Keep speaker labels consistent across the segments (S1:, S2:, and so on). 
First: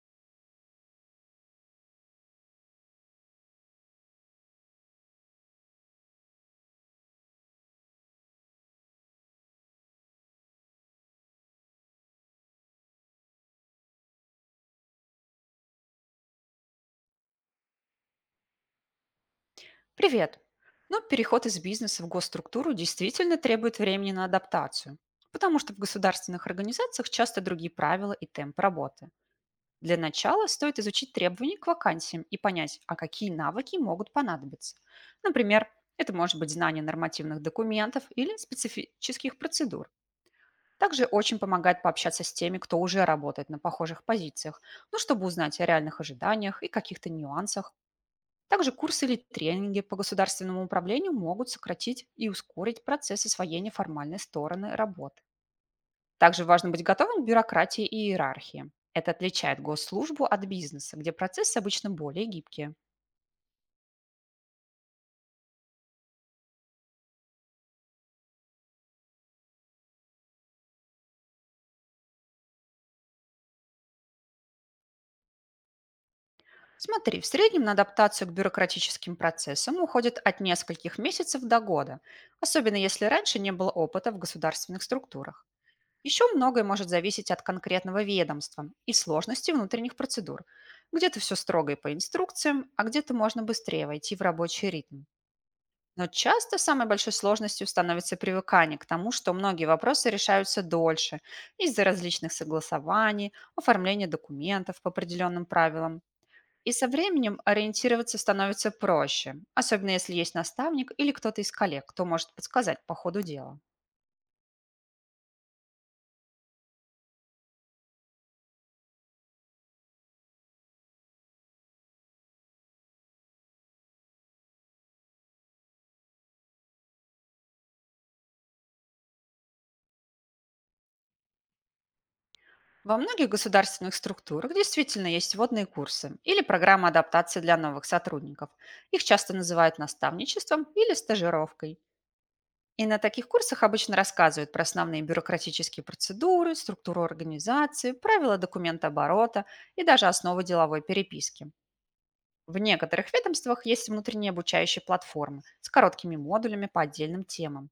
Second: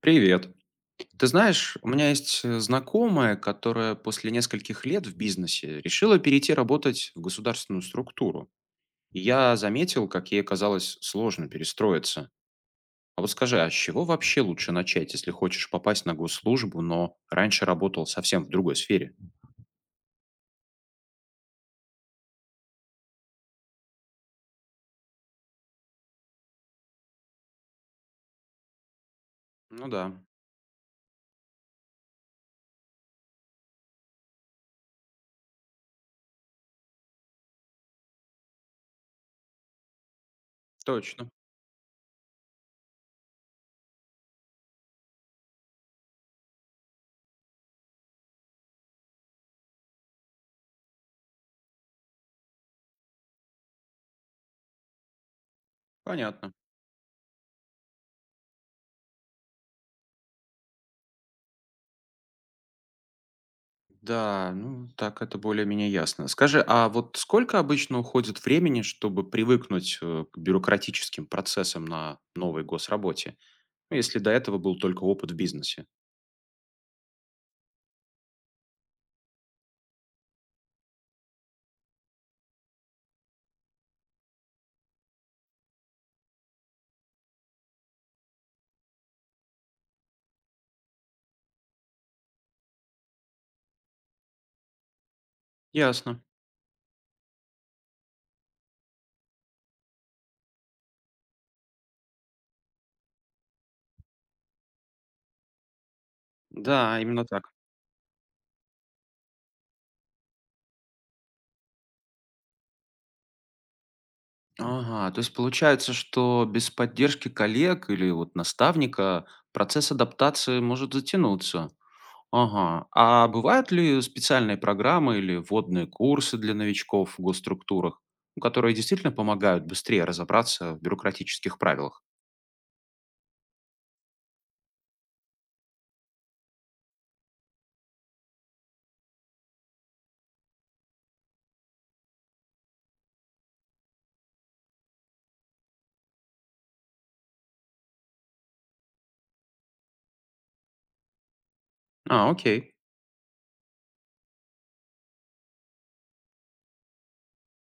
S1: Привет. Ты знаешь, у меня есть знакомая, которая после нескольких лет в бизнесе решила перейти работать в государственную структуру. И я заметил, как ей казалось сложно перестроиться. А вот скажи, а с чего вообще лучше начать, если хочешь попасть на госслужбу, но раньше работал совсем в другой сфере?
S2: Привет! Но переход из бизнеса в госструктуру действительно требует времени на адаптацию, потому что в государственных организациях часто другие правила и темп работы.
S1: Ну
S2: Для
S1: да,
S2: начала стоит изучить требования к вакансиям и понять, а какие навыки могут понадобиться. Например, это может быть знание нормативных документов или специфических процедур. Также
S1: точно.
S2: очень помогает пообщаться с теми, кто уже работает на похожих позициях, ну, чтобы узнать о реальных ожиданиях и каких-то нюансах, также курсы или тренинги по государственному управлению могут сократить и ускорить процесс освоения формальной стороны работы. Также
S1: Понятно.
S2: важно быть готовым к бюрократии и иерархии. Это отличает госслужбу от бизнеса, где процессы обычно более гибкие.
S1: Да, ну так это более-менее ясно. Скажи, а вот сколько обычно уходит времени, чтобы привыкнуть к бюрократическим процессам на новой госработе? Ну, если до этого был только опыт в бизнесе.
S2: Смотри, в среднем на адаптацию к бюрократическим процессам уходит от нескольких месяцев до года, особенно если раньше не было опыта в государственных структурах. Еще многое может зависеть от конкретного ведомства и сложности внутренних процедур. Где-то все строго и по инструкциям, а где-то можно быстрее войти в рабочий ритм. Но
S1: Ясно.
S2: часто самой большой сложностью становится привыкание к тому, что многие вопросы решаются дольше из-за различных согласований, оформления документов по определенным правилам. И со
S1: Да, именно
S2: временем
S1: так.
S2: ориентироваться становится проще, особенно если есть наставник или кто-то из коллег, кто может подсказать по ходу дела.
S1: Ага, то есть получается, что без поддержки коллег или вот наставника процесс адаптации может затянуться. Ага. А бывают ли специальные программы или вводные курсы для новичков в госструктурах, ну, которые действительно помогают быстрее разобраться в бюрократических правилах?
S2: Во многих государственных структурах действительно есть водные курсы или программы адаптации для новых сотрудников. Их часто называют наставничеством или стажировкой. И на таких курсах обычно рассказывают про основные бюрократические процедуры, структуру организации, правила документооборота и даже основы деловой переписки.
S1: А,
S2: В
S1: окей.
S2: некоторых ведомствах есть внутренние обучающие платформы с короткими модулями по отдельным темам.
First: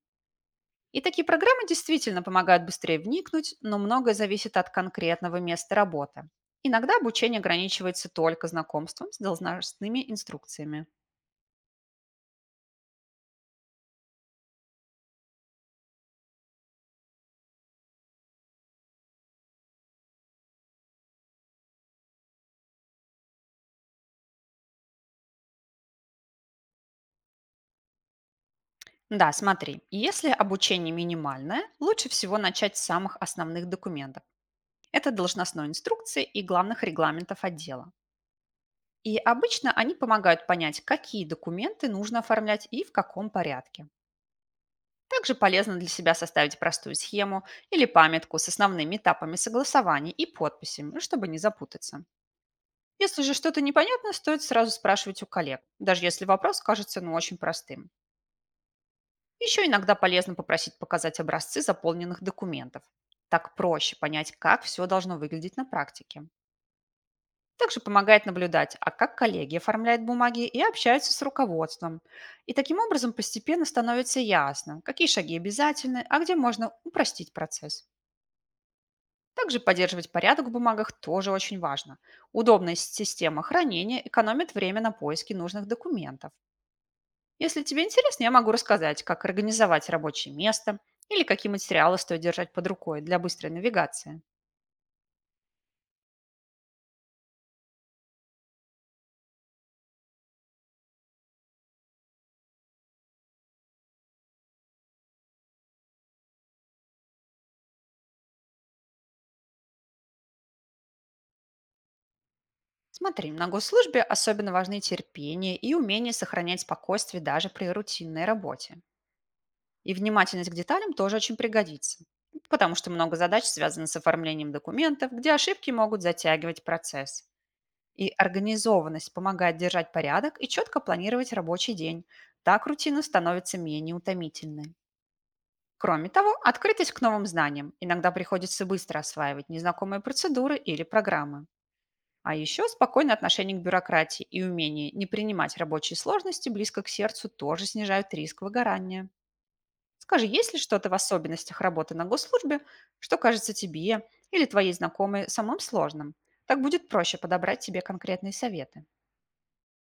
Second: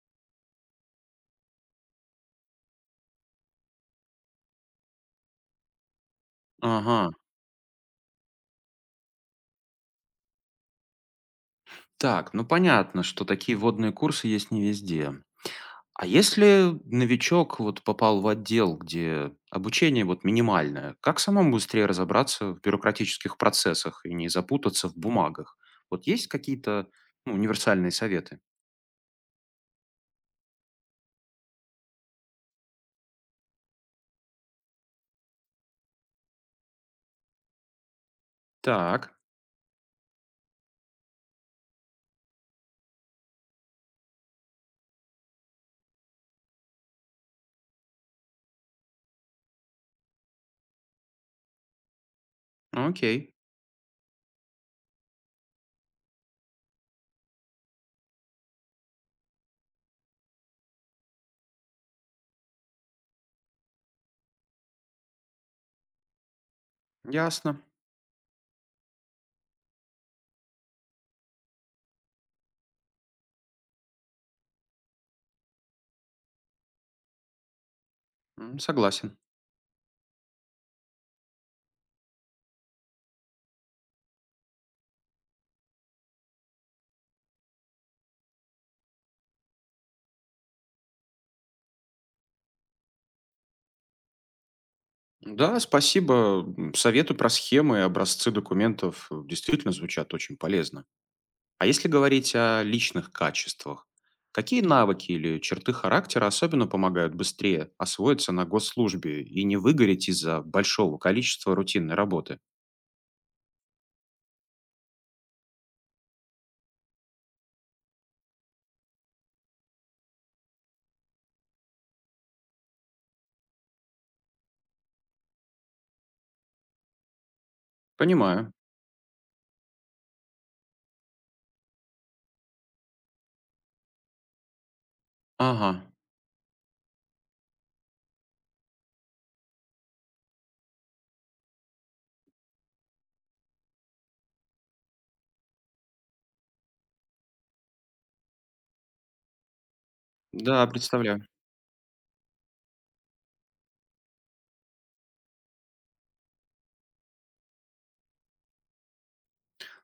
S2: И такие программы действительно помогают быстрее вникнуть, но многое зависит от конкретного места работы. Иногда
S1: Ага.
S2: обучение ограничивается только знакомством с должностными инструкциями.
S1: Так, ну понятно, что такие водные курсы есть не везде. А если новичок вот попал в отдел, где обучение вот минимальное, как самому быстрее разобраться в бюрократических процессах и не запутаться в бумагах? Вот есть какие-то ну, универсальные советы?
S2: Да, смотри, если обучение минимальное, лучше всего начать с самых основных документов. Это должностной инструкции и главных регламентов отдела.
S1: Так,
S2: И обычно они помогают понять, какие документы нужно оформлять и в каком порядке. Также полезно для себя составить простую схему или памятку с основными этапами согласования и подписями, ну, чтобы не запутаться. Если
S1: окей,
S2: же что-то непонятно, стоит сразу спрашивать у коллег, даже если вопрос кажется ну, очень простым. Еще иногда полезно попросить показать образцы заполненных документов. Так проще понять, как все должно выглядеть на практике.
S1: ясно.
S2: Также помогает наблюдать, а как коллеги оформляют бумаги и общаются с руководством. И таким образом постепенно становится ясно, какие шаги обязательны, а где можно упростить процесс.
S1: М, согласен.
S2: Также поддерживать порядок в бумагах тоже очень важно. Удобная система хранения экономит время на поиски нужных документов. Если тебе интересно, я могу рассказать, как организовать рабочее место или какие материалы стоит держать под рукой для быстрой навигации.
S1: Да, спасибо. М, советы про схемы и образцы документов действительно звучат очень полезно. А если говорить о личных качествах, какие навыки или черты характера особенно помогают быстрее освоиться на госслужбе и не выгореть из-за большого количества рутинной работы?
S2: Смотри, на госслужбе особенно важны терпение и умение сохранять спокойствие даже при рутинной работе. И внимательность к деталям тоже очень пригодится, потому что много задач связано с оформлением документов, где ошибки могут затягивать процесс. И
S1: Понимаю.
S2: организованность помогает держать порядок и четко планировать рабочий день. Так рутина становится менее утомительной.
S1: Ага.
S2: Кроме того, открытость к новым знаниям. Иногда приходится быстро осваивать незнакомые процедуры или программы. А еще спокойное отношение к бюрократии и умение не принимать рабочие сложности близко к сердцу тоже снижают риск выгорания. Скажи, есть ли
S1: Да,
S2: что-то в
S1: представляю.
S2: особенностях работы на госслужбе, что кажется тебе или твоей знакомой самым сложным? Так будет проще подобрать тебе конкретные советы.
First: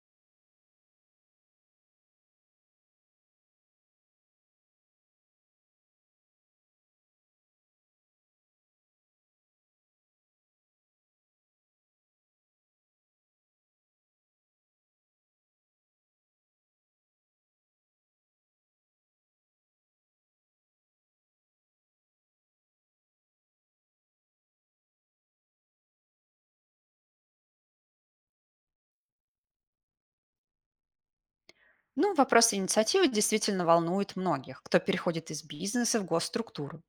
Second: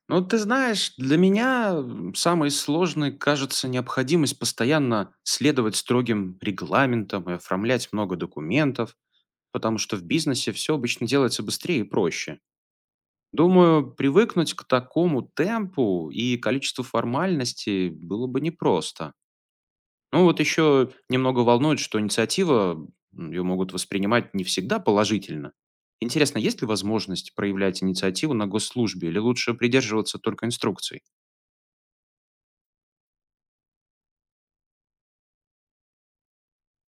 S1: Ну, ты знаешь, для меня м, самой сложной кажется необходимость постоянно следовать строгим регламентам и оформлять много документов, потому что в бизнесе все обычно делается быстрее и проще. Думаю, привыкнуть к такому темпу и количеству формальностей было бы непросто. Ну вот еще немного волнует, что инициатива, ее могут воспринимать не всегда положительно. Интересно, есть ли возможность проявлять инициативу на госслужбе или лучше придерживаться только инструкций?
S2: Ну, вопрос инициативы действительно волнует многих, кто переходит из бизнеса в госструктуру.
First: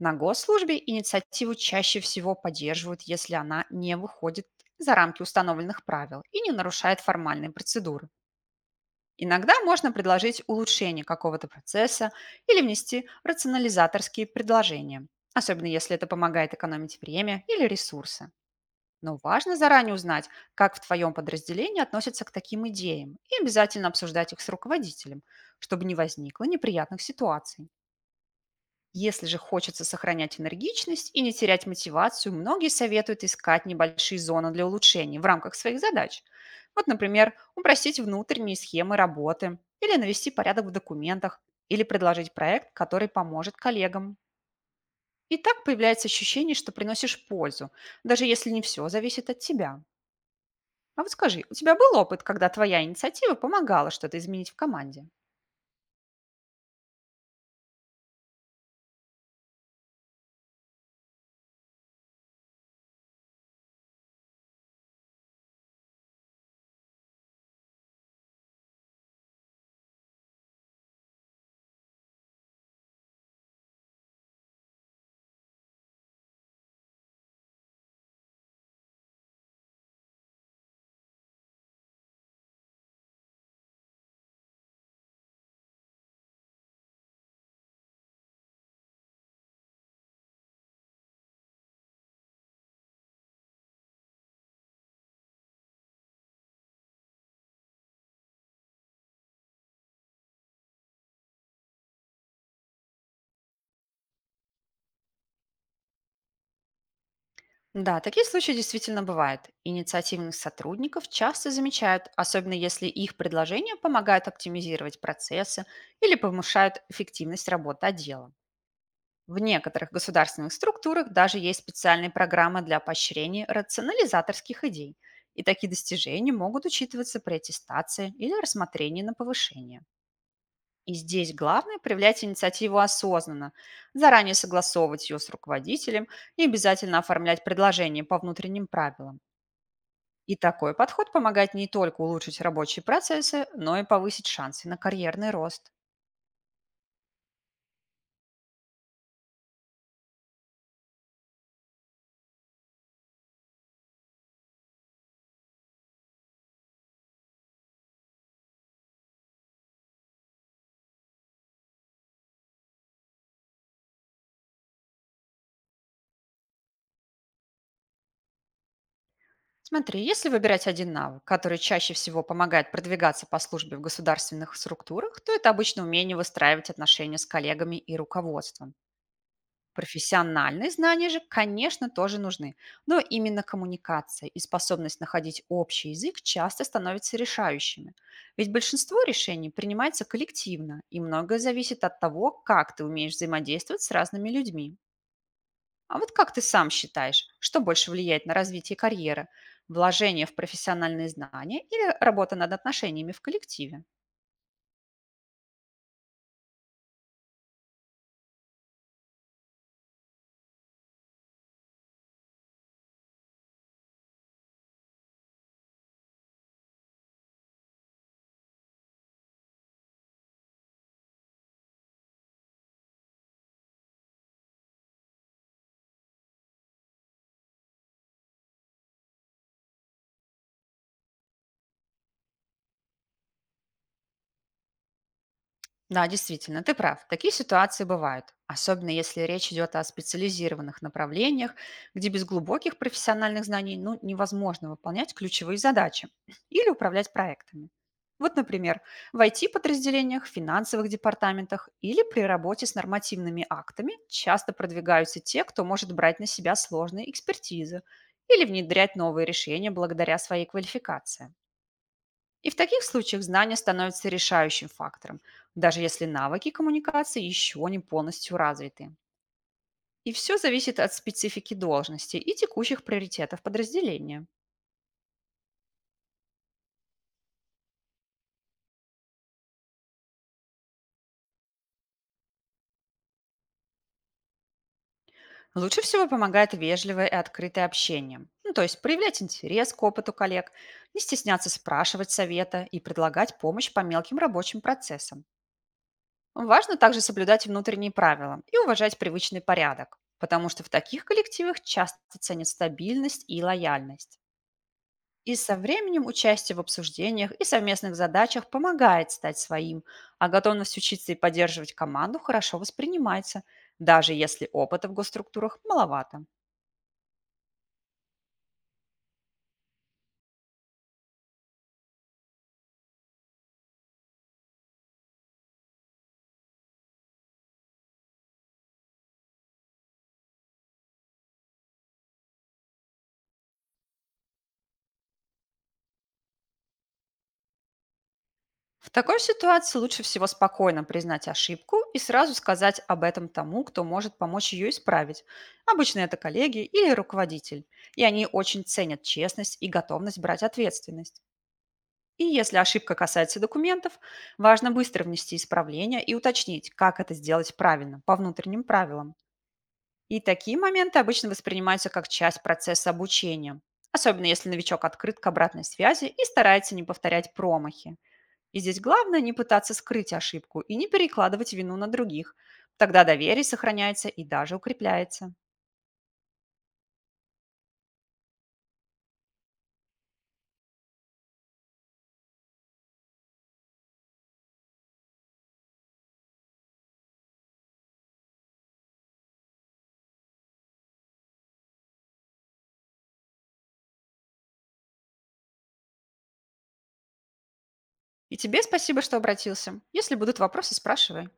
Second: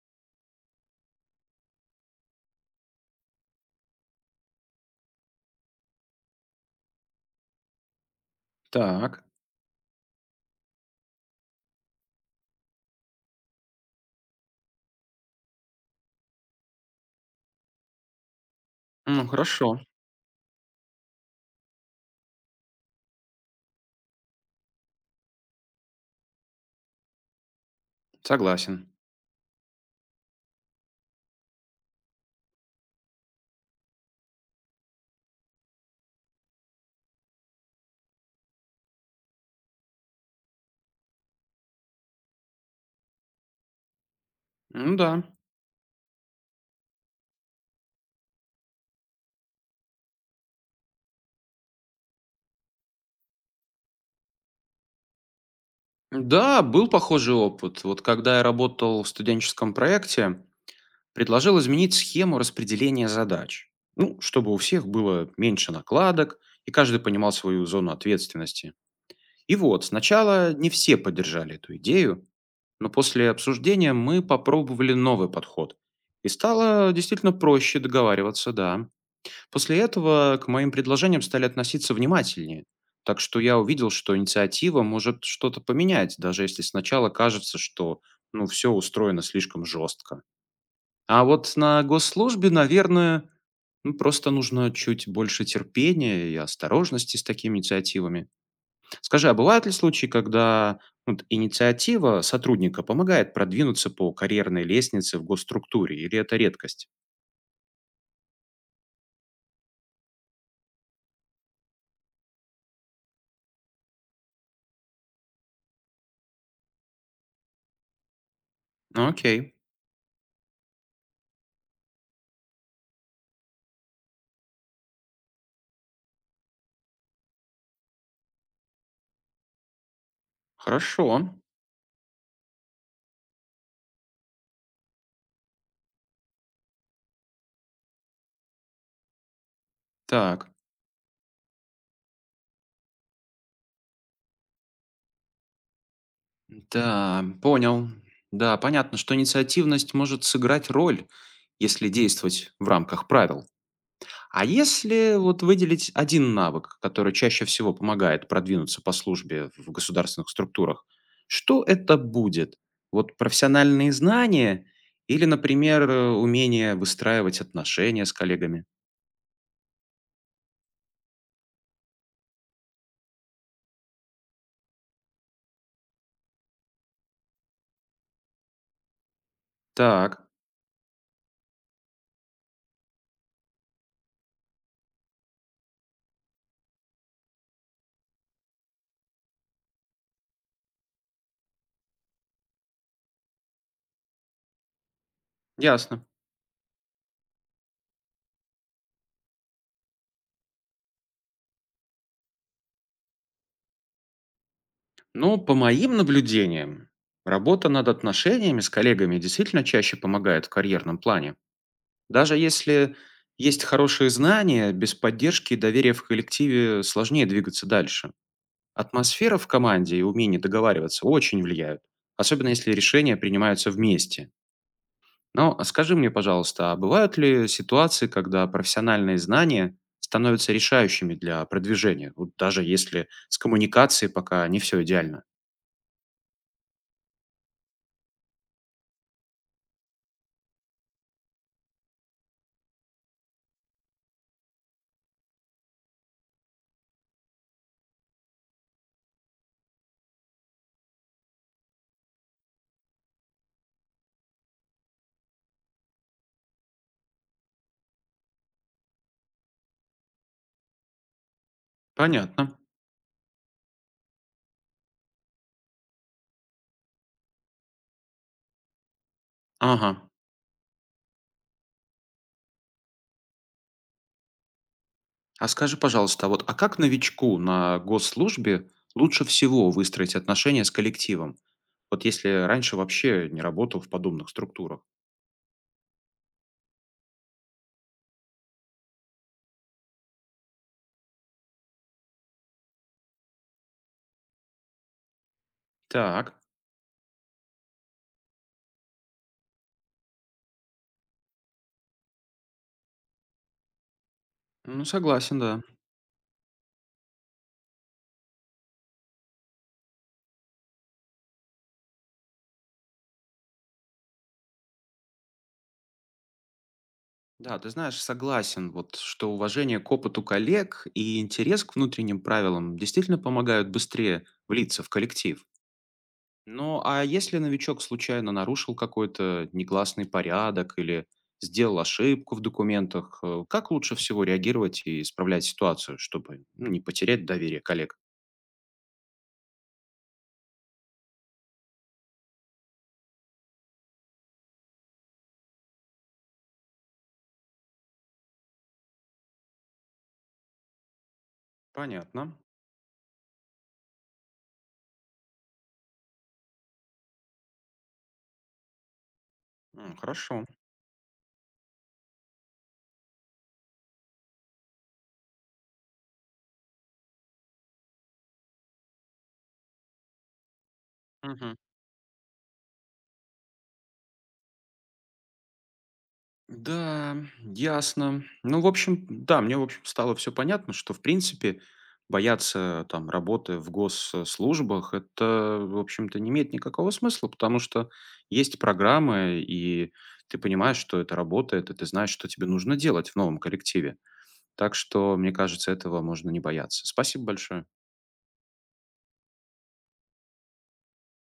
S2: На госслужбе инициативу чаще всего поддерживают, если она не выходит за рамки установленных правил и не нарушает формальные процедуры.
S1: Так,
S2: Иногда можно предложить улучшение какого-то процесса или внести рационализаторские предложения, особенно если это помогает экономить время или ресурсы. Но
S1: ну
S2: важно
S1: хорошо,
S2: заранее узнать, как в твоем подразделении относятся к таким идеям, и обязательно обсуждать их с руководителем, чтобы не возникло неприятных ситуаций.
S1: согласен.
S2: Если же хочется сохранять энергичность и не терять мотивацию, многие советуют искать небольшие зоны для улучшений в рамках своих задач. Вот, например, упростить внутренние схемы работы, или навести порядок в документах, или предложить проект, который поможет коллегам.
S1: Ну да.
S2: И так появляется ощущение, что приносишь пользу, даже если не все зависит от тебя. А вот скажи, у тебя был опыт, когда твоя инициатива помогала что-то изменить в команде?
S1: Да, был похожий опыт. Вот когда я работал в студенческом проекте, предложил изменить схему распределения задач, ну, чтобы у всех было меньше накладок и каждый понимал свою зону ответственности. И вот, сначала не все поддержали эту идею, но после обсуждения мы попробовали новый подход. И стало действительно проще договариваться, да. После этого к моим предложениям стали относиться внимательнее. Так что я увидел, что инициатива может что-то поменять, даже если сначала кажется, что ну, все устроено слишком жестко. А вот на госслужбе, наверное, ну, просто нужно чуть больше терпения и осторожности с такими инициативами. Скажи, а бывают ли случаи, когда ну, вот инициатива сотрудника помогает продвинуться по карьерной лестнице в госструктуре, или это редкость?
S2: Да, такие случаи действительно бывают. Инициативных сотрудников часто замечают, особенно если их предложения помогают оптимизировать процессы или повышают эффективность работы отдела. В
S1: Окей,
S2: некоторых государственных структурах даже есть специальные программы для поощрения рационализаторских идей, и такие достижения могут учитываться при аттестации или рассмотрении на повышение. И
S1: хорошо.
S2: здесь главное проявлять инициативу осознанно, заранее согласовывать ее с руководителем и обязательно оформлять предложение по внутренним правилам. И
S1: Так,
S2: такой подход помогает не только улучшить рабочие процессы, но и повысить шансы на карьерный рост.
S1: да, понял. Да, понятно, что инициативность может сыграть роль, если действовать в рамках правил. А если вот выделить один навык, который чаще всего помогает продвинуться по службе в государственных структурах, что это будет? Вот профессиональные знания или, например, умение выстраивать отношения с коллегами?
S2: Смотри, если выбирать один навык, который чаще всего помогает продвигаться по службе в государственных структурах, то это обычно умение выстраивать отношения с коллегами и руководством.
S1: Так,
S2: Профессиональные знания же, конечно, тоже нужны, но именно коммуникация и способность находить общий язык часто становятся решающими. Ведь большинство решений принимается коллективно, и многое зависит от того, как ты умеешь взаимодействовать с разными людьми. А
S1: ясно.
S2: вот как ты сам считаешь, что больше влияет на развитие карьеры? Вложение в профессиональные знания или работа над отношениями в коллективе?
S1: Ну, по моим наблюдениям, работа над отношениями с коллегами действительно чаще помогает в карьерном плане. Даже если есть хорошие знания, без поддержки и доверия в коллективе сложнее двигаться дальше. Атмосфера в команде и умение договариваться очень влияют, особенно если решения принимаются вместе. Но а скажи мне, пожалуйста, а бывают ли ситуации, когда профессиональные знания становятся решающими для продвижения, вот даже если с коммуникацией пока не все идеально?
S2: Да, действительно, ты прав. Такие ситуации бывают, особенно если речь идет о специализированных направлениях, где без глубоких профессиональных знаний ну, невозможно выполнять ключевые задачи или управлять проектами. Вот, например, в IT-подразделениях, финансовых департаментах или при работе с нормативными актами часто продвигаются те, кто может брать на себя сложные экспертизы или внедрять новые решения благодаря своей квалификации. И в
S1: Понятно.
S2: таких случаях знания становятся решающим фактором, даже если навыки коммуникации еще не полностью развиты.
S1: Ага.
S2: И все зависит от специфики должности и текущих приоритетов подразделения.
S1: А скажи, пожалуйста, а вот а как новичку на госслужбе лучше всего выстроить отношения с коллективом? Вот если раньше вообще не работал в подобных структурах.
S2: Лучше всего помогает вежливое и открытое общение. Ну, то есть проявлять интерес к опыту коллег, не стесняться спрашивать совета и предлагать помощь по мелким рабочим процессам.
S1: Так,
S2: Важно также соблюдать внутренние правила и уважать привычный порядок, потому что в таких коллективах часто ценят стабильность и лояльность.
S1: ну
S2: И
S1: согласен,
S2: со
S1: да.
S2: временем участие в обсуждениях и совместных задачах помогает стать своим, а готовность учиться и поддерживать команду хорошо воспринимается, даже если опыта в госструктурах маловато.
S1: Да, ты знаешь, согласен, вот, что уважение к опыту коллег и интерес к внутренним правилам действительно помогают быстрее влиться в коллектив. Ну, а если новичок случайно нарушил какой-то негласный порядок или сделал ошибку в документах, как лучше всего реагировать и исправлять ситуацию, чтобы ну, не потерять доверие коллег?
S2: В такой ситуации лучше всего спокойно признать ошибку и сразу сказать об этом тому, кто может помочь ее исправить. Обычно это коллеги или руководитель, и они очень ценят честность и готовность брать ответственность. И
S1: Понятно.
S2: если ошибка касается документов, важно быстро внести исправление и уточнить, как это сделать правильно, по внутренним правилам.
S1: М,
S2: И
S1: хорошо.
S2: такие моменты обычно воспринимаются как часть процесса обучения, особенно если новичок открыт к обратной связи и старается не повторять промахи. И здесь главное не пытаться скрыть ошибку и не перекладывать
S1: Мгм.
S2: вину на других. Тогда доверие сохраняется и даже укрепляется.
S1: Да, ясно. Ну, в общем, да, мне, в общем, стало все понятно, что, в принципе, бояться там работы в госслужбах- это, в общем-то, не имеет никакого смысла, потому что есть программы, и ты понимаешь, что это работает, и ты знаешь, что тебе нужно делать в новом коллективе. Так что, мне кажется, этого можно не бояться. Спасибо большое.
S2: И тебе спасибо, что обратился. Если будут вопросы, спрашивай.